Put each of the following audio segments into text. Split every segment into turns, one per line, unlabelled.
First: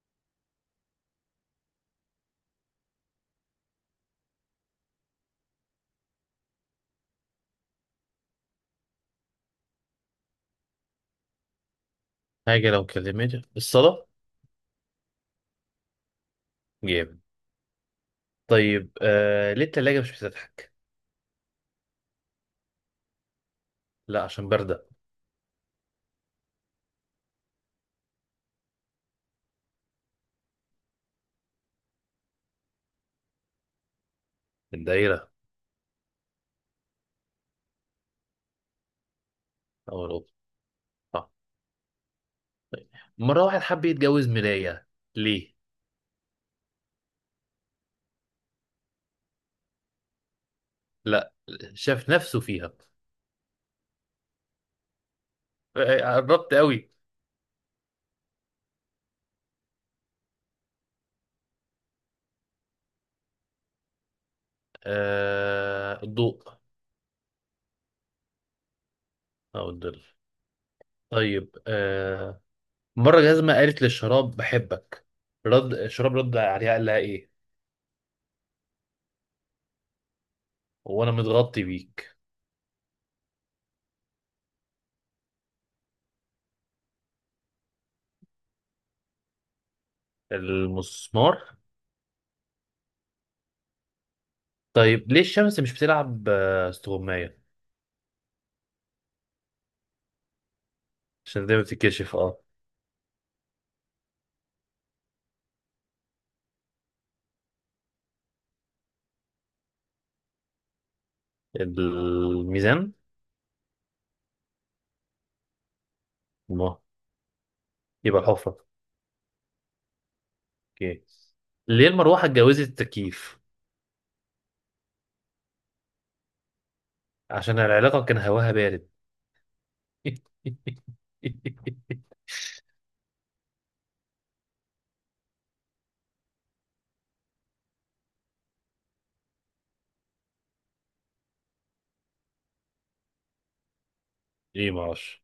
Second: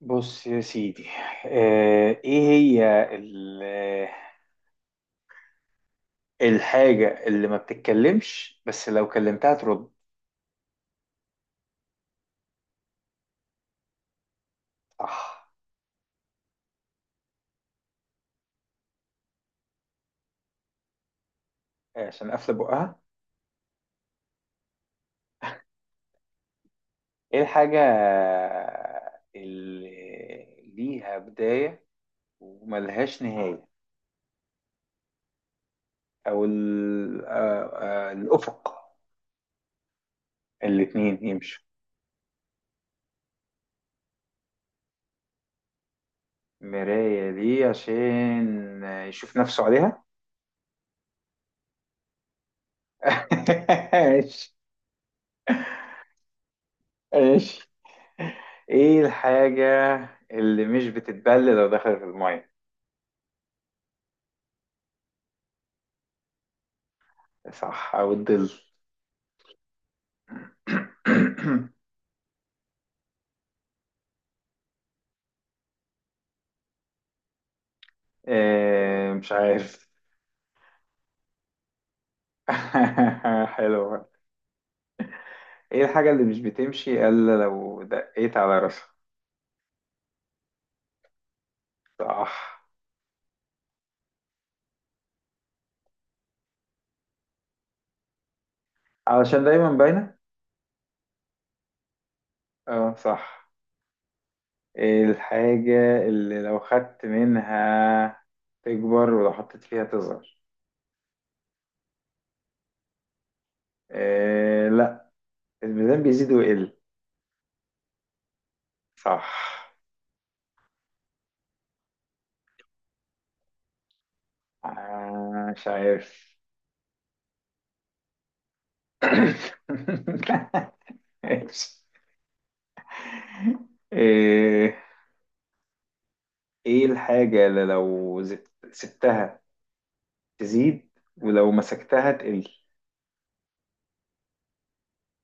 بص يا سيدي. ايه هي الحاجة اللي ما بتتكلمش بس لو كلمتها ترد؟
حاجة لو كلمت الصلاة.
صح.
جامد. طيب، ليه التلاجة مش بتضحك؟
عشان قافلة بقها.
لا، عشان باردة.
ايه الحاجة اللي ليها بداية وملهاش نهاية؟
الدايرة
او الافق.
أو الأوضة.
الاتنين
آه.
يمشوا.
مرة واحد حب يتجوز مراية. ليه؟
مراية دي عشان يشوف نفسه عليها.
لا، شاف نفسه فيها.
ماشي.
آه، آه، قربت قوي.
ماشي. ايه الحاجة اللي مش بتتبل لو دخلت المية؟
الضوء
صح، او الظل.
أو الظل. طيب، مرة جزمة قالت للشراب بحبك. رد الشراب، رد عليها، قال لها إيه؟
إيه، مش عارف.
وأنا متغطي بيك.
حلوة. ايه الحاجة اللي مش بتمشي الا لو دقيت على راسها؟
المسمار.
صح،
طيب ليه الشمس مش بتلعب استغماية؟
علشان دايما باينة.
عشان دايما بتتكشف. اه،
اه، صح. ايه الحاجة اللي لو خدت منها تكبر ولو حطيت فيها تصغر؟
الميزان
إيه، لا، الميزان بيزيد ويقل.
ما يبقى الحفرة.
صح.
اوكي. ليه المروحة اتجوزت التكييف؟
مش عارف.
عشان العلاقة كان هواها بارد.
ماشي. ايه، إيه الحاجة اللي لو سبتها تزيد ولو مسكتها تقل؟
ايه معرفش.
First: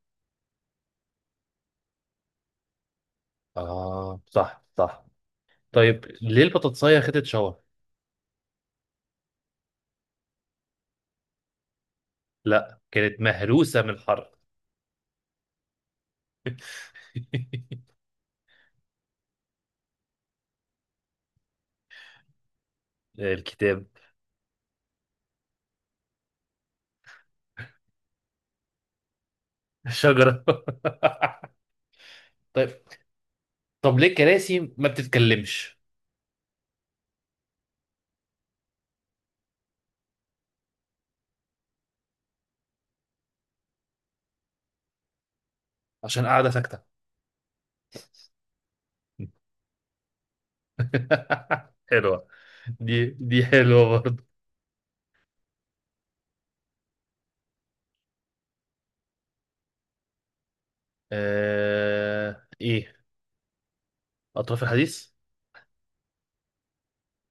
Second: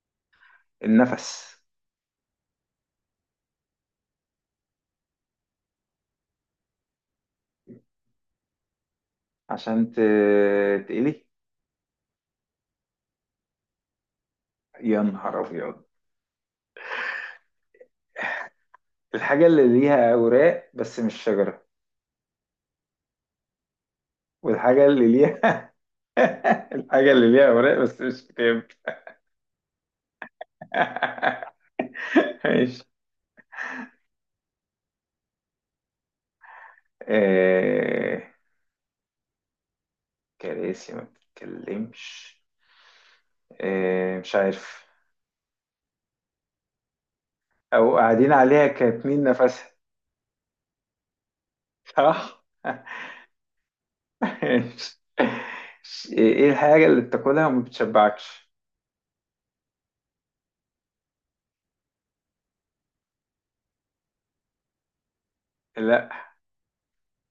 النفس.
اه، صح، صح. طيب ليه البطاطساية خدت شاور؟
عشان تقلي.
لا، كانت مهروسة من الحر.
يا نهار ابيض. الحاجة اللي ليها اوراق بس مش شجرة.
الكتاب.
والحاجة اللي ليها… الحاجة اللي ليها اوراق بس مش كتاب.
الشجرة. طيب.
ماشي.
طب ليه الكراسي ما بتتكلمش؟
إيه، كراسي ما بتتكلمش؟ إيه، مش عارف.
عشان قاعدة ساكتة.
او قاعدين عليها كاتمين نفسها.
حلوة.
اه.
دي حلوة.
ايه الحاجة اللي بتاكلها وما بتشبعكش؟
ايه اطراف الحديث.
لا،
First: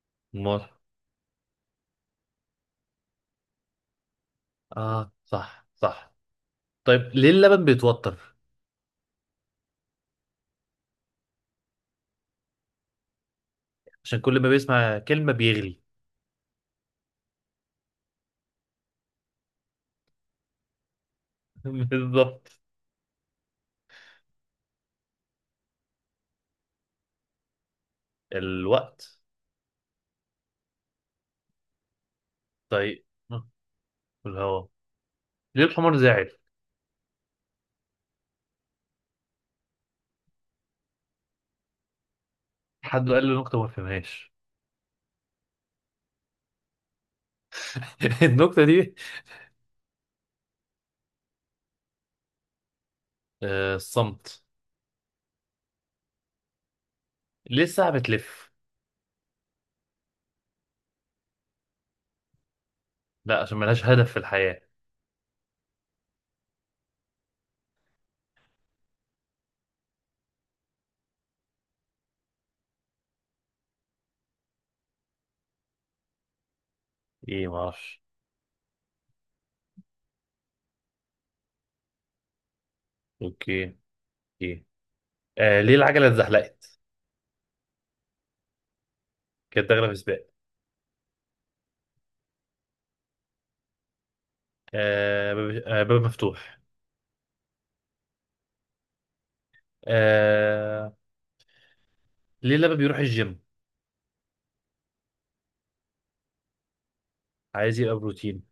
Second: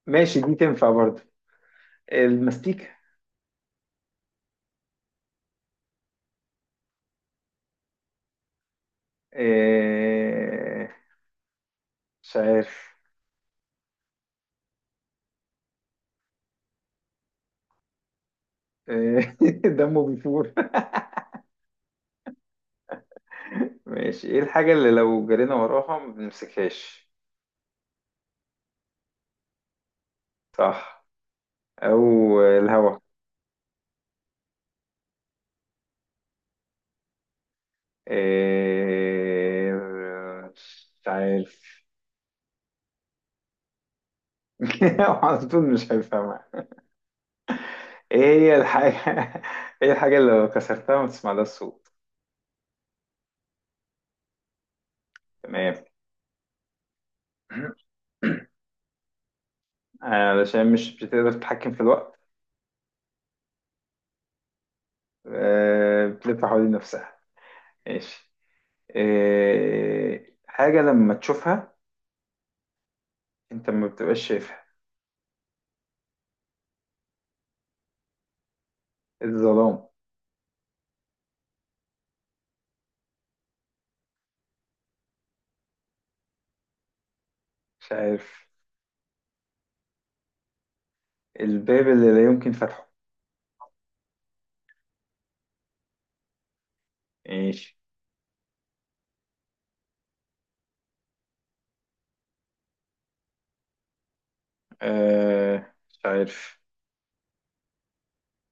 ماشي دي
امال.
تنفع برضه. المستيك.
اه، صح، صح. طيب ليه اللبن بيتوتر؟
إيه، مش عارف.
عشان كل ما بيسمع كلمة بيغلي.
إيه. دمه بيفور.
بالظبط.
ماشي. ايه الحاجة اللي لو جرينا وراها ما بنمسكهاش؟
الوقت.
صح، او الهوا.
طيب الهواء. ليه الحمار زاعل؟
إيه، مش عارف.
حد قال له نكتة ما فهمهاش.
على طول مش هيفهمها. ايه هي
النكتة
الحاجة.
دي.
ايه الحاجة اللي لو كسرتها ما تسمع لها الصوت؟
الصمت.
تمام.
ليه
آه،
الساعة بتلف؟
علشان مش بتقدر تتحكم في الوقت.
لا، عشان ملهاش هدف في الحياة.
بتلف حوالين نفسها. ماشي. آه، حاجة لما تشوفها انت ما بتبقاش شايفها.
ايه ما اعرفش.
الظلام.
اوكي. ايه. ليه العجلة اتزحلقت؟
مش عارف.
كانت داخلة في سباق.
الباب اللي لا يمكن فتحه.
باب مفتوح.
ماشي.
آه... ليه لما بيروح الجيم
مش عارف.
عايز يبقى بروتين؟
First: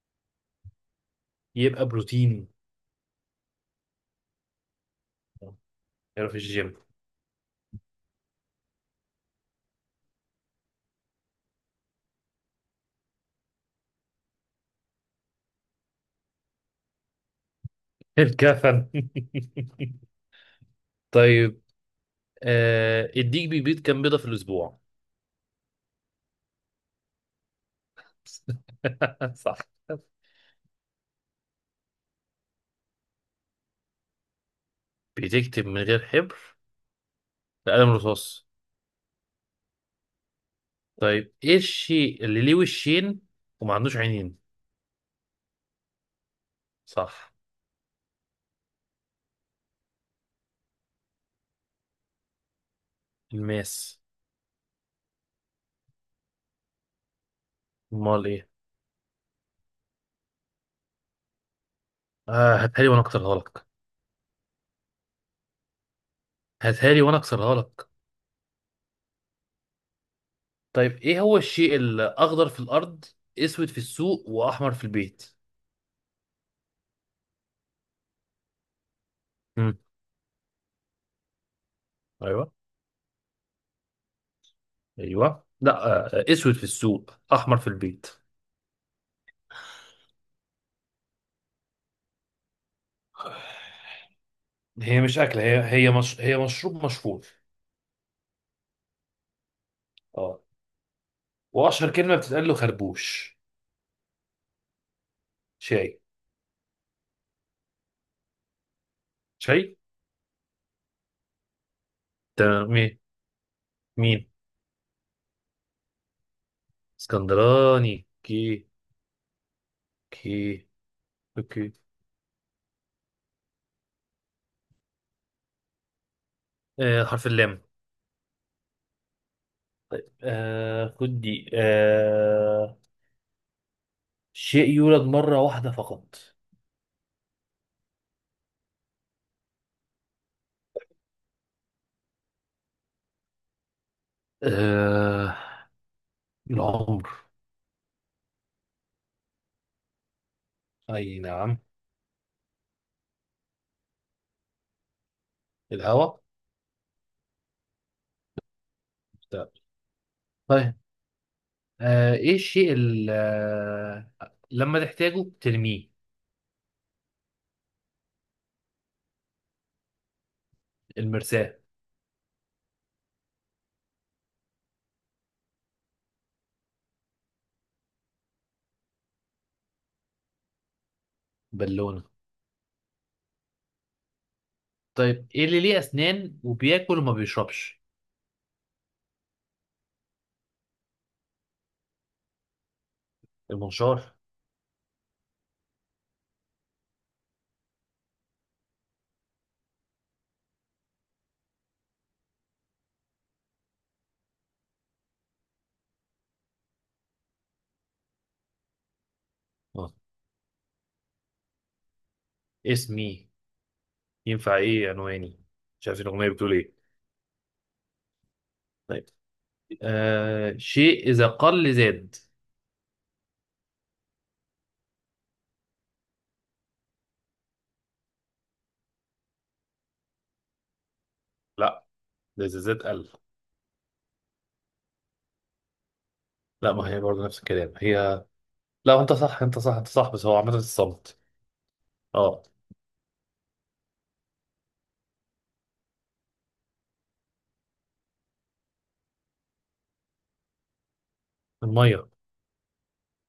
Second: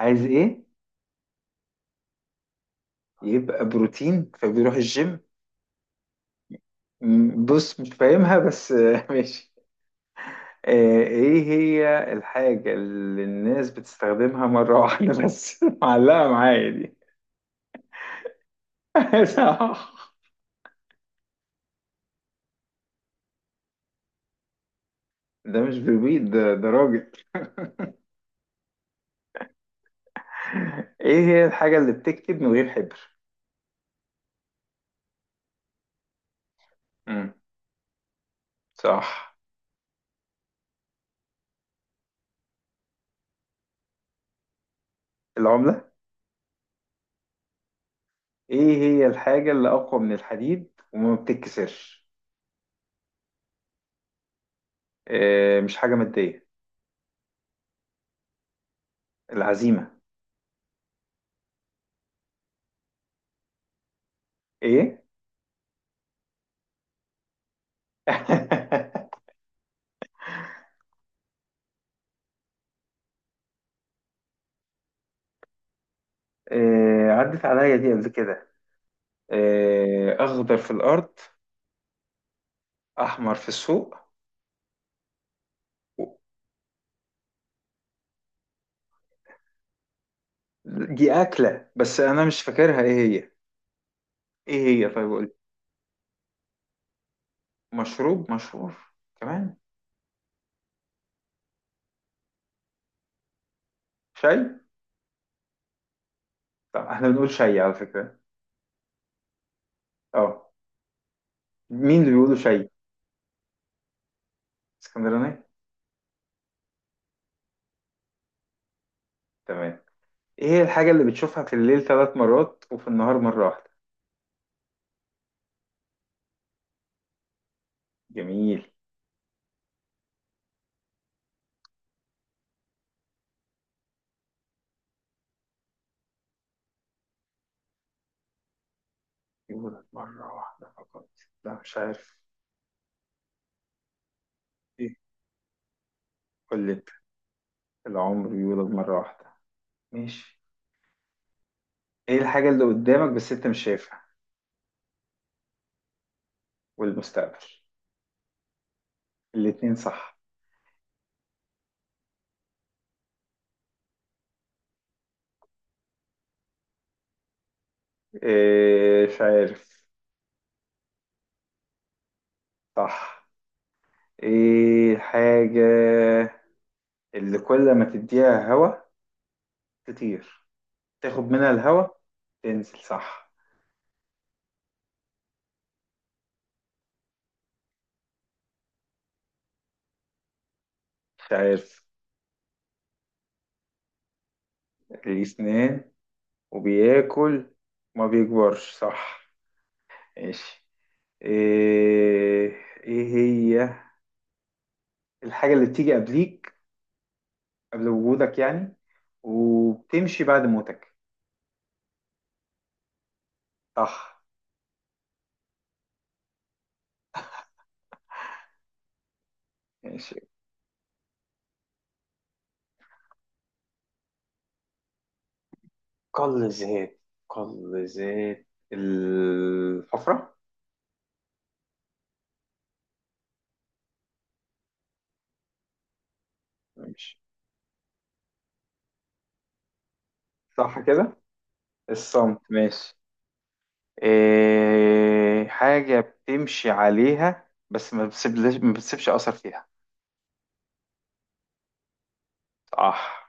عايز ايه؟
يبقى بروتين.
يبقى بروتين فبيروح الجيم.
يروح الجيم.
بص مش فاهمها بس. ماشي آه، ايه هي الحاجة اللي الناس بتستخدمها مرة واحدة بس معلقة معايا.
الكفن. طيب. الديك بيبيض كام بيضة في الأسبوع؟
ده مش بربيد ده، ده راجل.
صح.
ايه هي الحاجة اللي بتكتب من غير حبر؟
بتكتب من غير حبر؟
امم.
بقلم رصاص.
صح.
طيب ايه الشيء اللي ليه وشين وما عندوش عينين؟
العملة.
صح.
ايه هي الحاجة اللي أقوى من الحديد وما بتتكسرش؟
الماس.
إيه، مش حاجة مادية.
امال ايه؟
العزيمة.
هاتها لي وانا اكسرها لك.
ايه؟
هاتها لي وانا اكسرها لك. طيب ايه هو الشيء الاخضر في الارض، اسود في السوق واحمر في البيت؟
إيه، عدت عليا دي قبل كده.
امم.
إيه، أخضر في الأرض،
ايوه.
أحمر في السوق،
ايوه لا.
و-
اسود في السوق، احمر في البيت.
دي أكلة بس أنا مش فاكرها ايه هي. ايه هي؟
هي
طيب
مش
قول.
أكلة. هي هي مش... هي مشروب مشهور.
مشروب مشهور؟ كمان.
اه. وأشهر كلمة بتتقال له خربوش.
شاي.
شاي.
طب احنا بنقول شيء على فكرة.
شاي.
اه. مين اللي بيقولوا شيء؟
تمام. مين؟ مين؟
اسكندراني.
اسكندراني. كي.
تمام. ايه هي
كي.
الحاجة اللي بتشوفها في
اوكي.
الليل 3 مرات وفي النهار مرة واحدة؟
حرف اللام.
جميل.
خد دي. شيء يولد مرة واحدة فقط.
يولد مرة واحدة فقط؟ لا، مش عارف. ايه؟
آه
قول لي انت.
العمر.
العمر يولد مرة واحدة. ماشي.
أي نعم.
ايه الحاجة اللي قدامك بس انت مش شايفها؟
الهوا.
والمستقبل. الاتنين صح.
لا. ايه الشيء اللي لما تحتاجه ترميه.
ايه، مش عارف.
المرساة.
صح. ايه الحاجة اللي كل ما تديها هوا تطير، تاخد منها الهوا
بالونة.
تنزل؟ صح.
طيب ايه اللي ليه اسنان وبياكل وما بيشربش؟
مش عارف.
المنشار.
ليه سنان وبياكل وما بيكبرش؟ صح. ماشي. ايه، ايه هي الحاجة اللي بتيجي قبليك، قبل وجودك يعني،
اه،
وبتمشي بعد موتك؟
اسمي.
صح.
ينفع ايه عنواني. مش عارف الاغنيه بتقول ايه. طيب،
ماشي.
شيء اذا قل زاد.
قل زيت. قل زيت الحفرة.
لا، ده زيزات قال. لا، ما هي
ماشي.
برضه نفس الكلام هي. لا انت صح، انت صح، انت صح، بس هو عامه
صح كده.
الصمت.
الصمت.
اه.
ماشي. إيه، حاجة بتمشي عليها بس ما بتسيبلش ما بتسيبش أثر فيها.
المية.
صح.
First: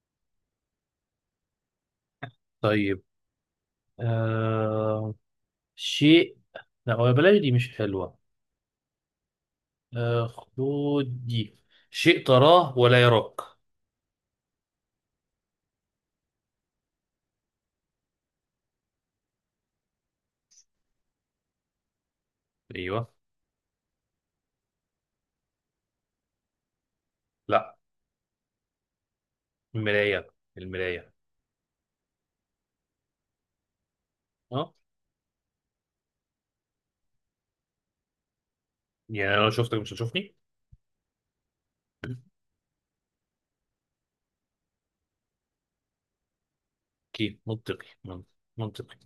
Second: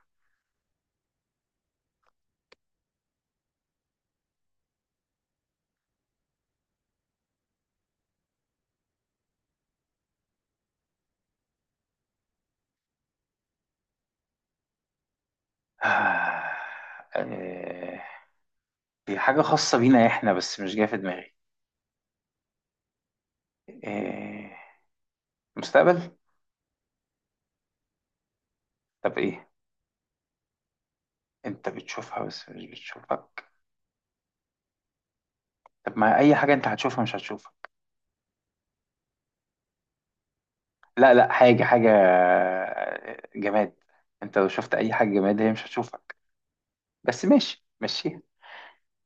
طيب. آه شيء لا هو بلاش دي مش حلوة. خدود دي. شيء تراه ولا يراك.
إيه، هي حاجة خاصة بينا إحنا بس مش جاية في دماغي.
ايوه.
إيه، مستقبل؟
لا.
طب إيه؟
المرايه. المرايه.
أنت بتشوفها بس مش بتشوفك.
اه.
طب ما أي حاجة أنت هتشوفها مش هتشوفك.
يعني انا لو شفتك مش هتشوفني.
لا، لا، حاجة، حاجة، جماد. أنت لو شفت أي حاجة جماد هي مش هتشوفك. بس
اكيد
ماشي
منطقي
مشيها.
منطقي.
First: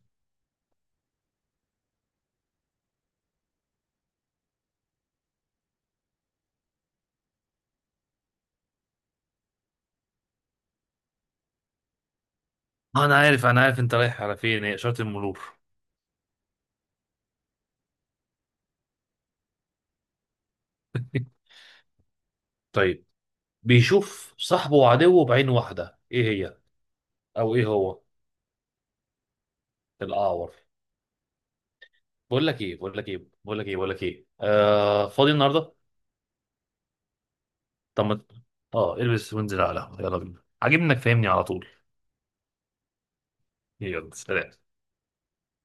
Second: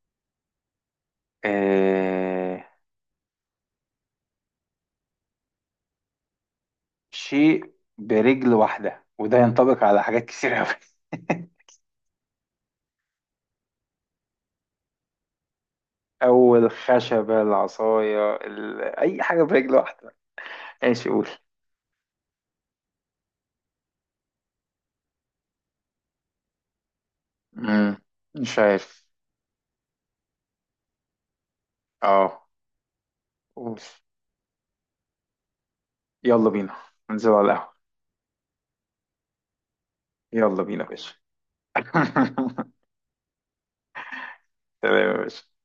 إيه، شيء برجل واحدة وده ينطبق على حاجات كتير أوي.
انا عارف، انا عارف، انت رايح على فين، هي اشاره المرور.
أول خشبة العصاية أي حاجة برجل واحدة. ماشي قول.
طيب بيشوف صاحبه وعدوه بعين واحده. ايه هي؟ او ايه
مم.
هو؟
مش عارف.
الاعور.
اه
بقول لك ايه، بقول لك ايه بقول لك ايه
قول.
بقول لك ايه فاضي النهارده.
يلا بينا ننزل على القهوة.
طب ما- اه، البس وانزل على القهوة. يلا بينا،
يلا بينا يا
عاجبنك
باشا.
فاهمني على طول. يلا سلام.
تمام يا باشا.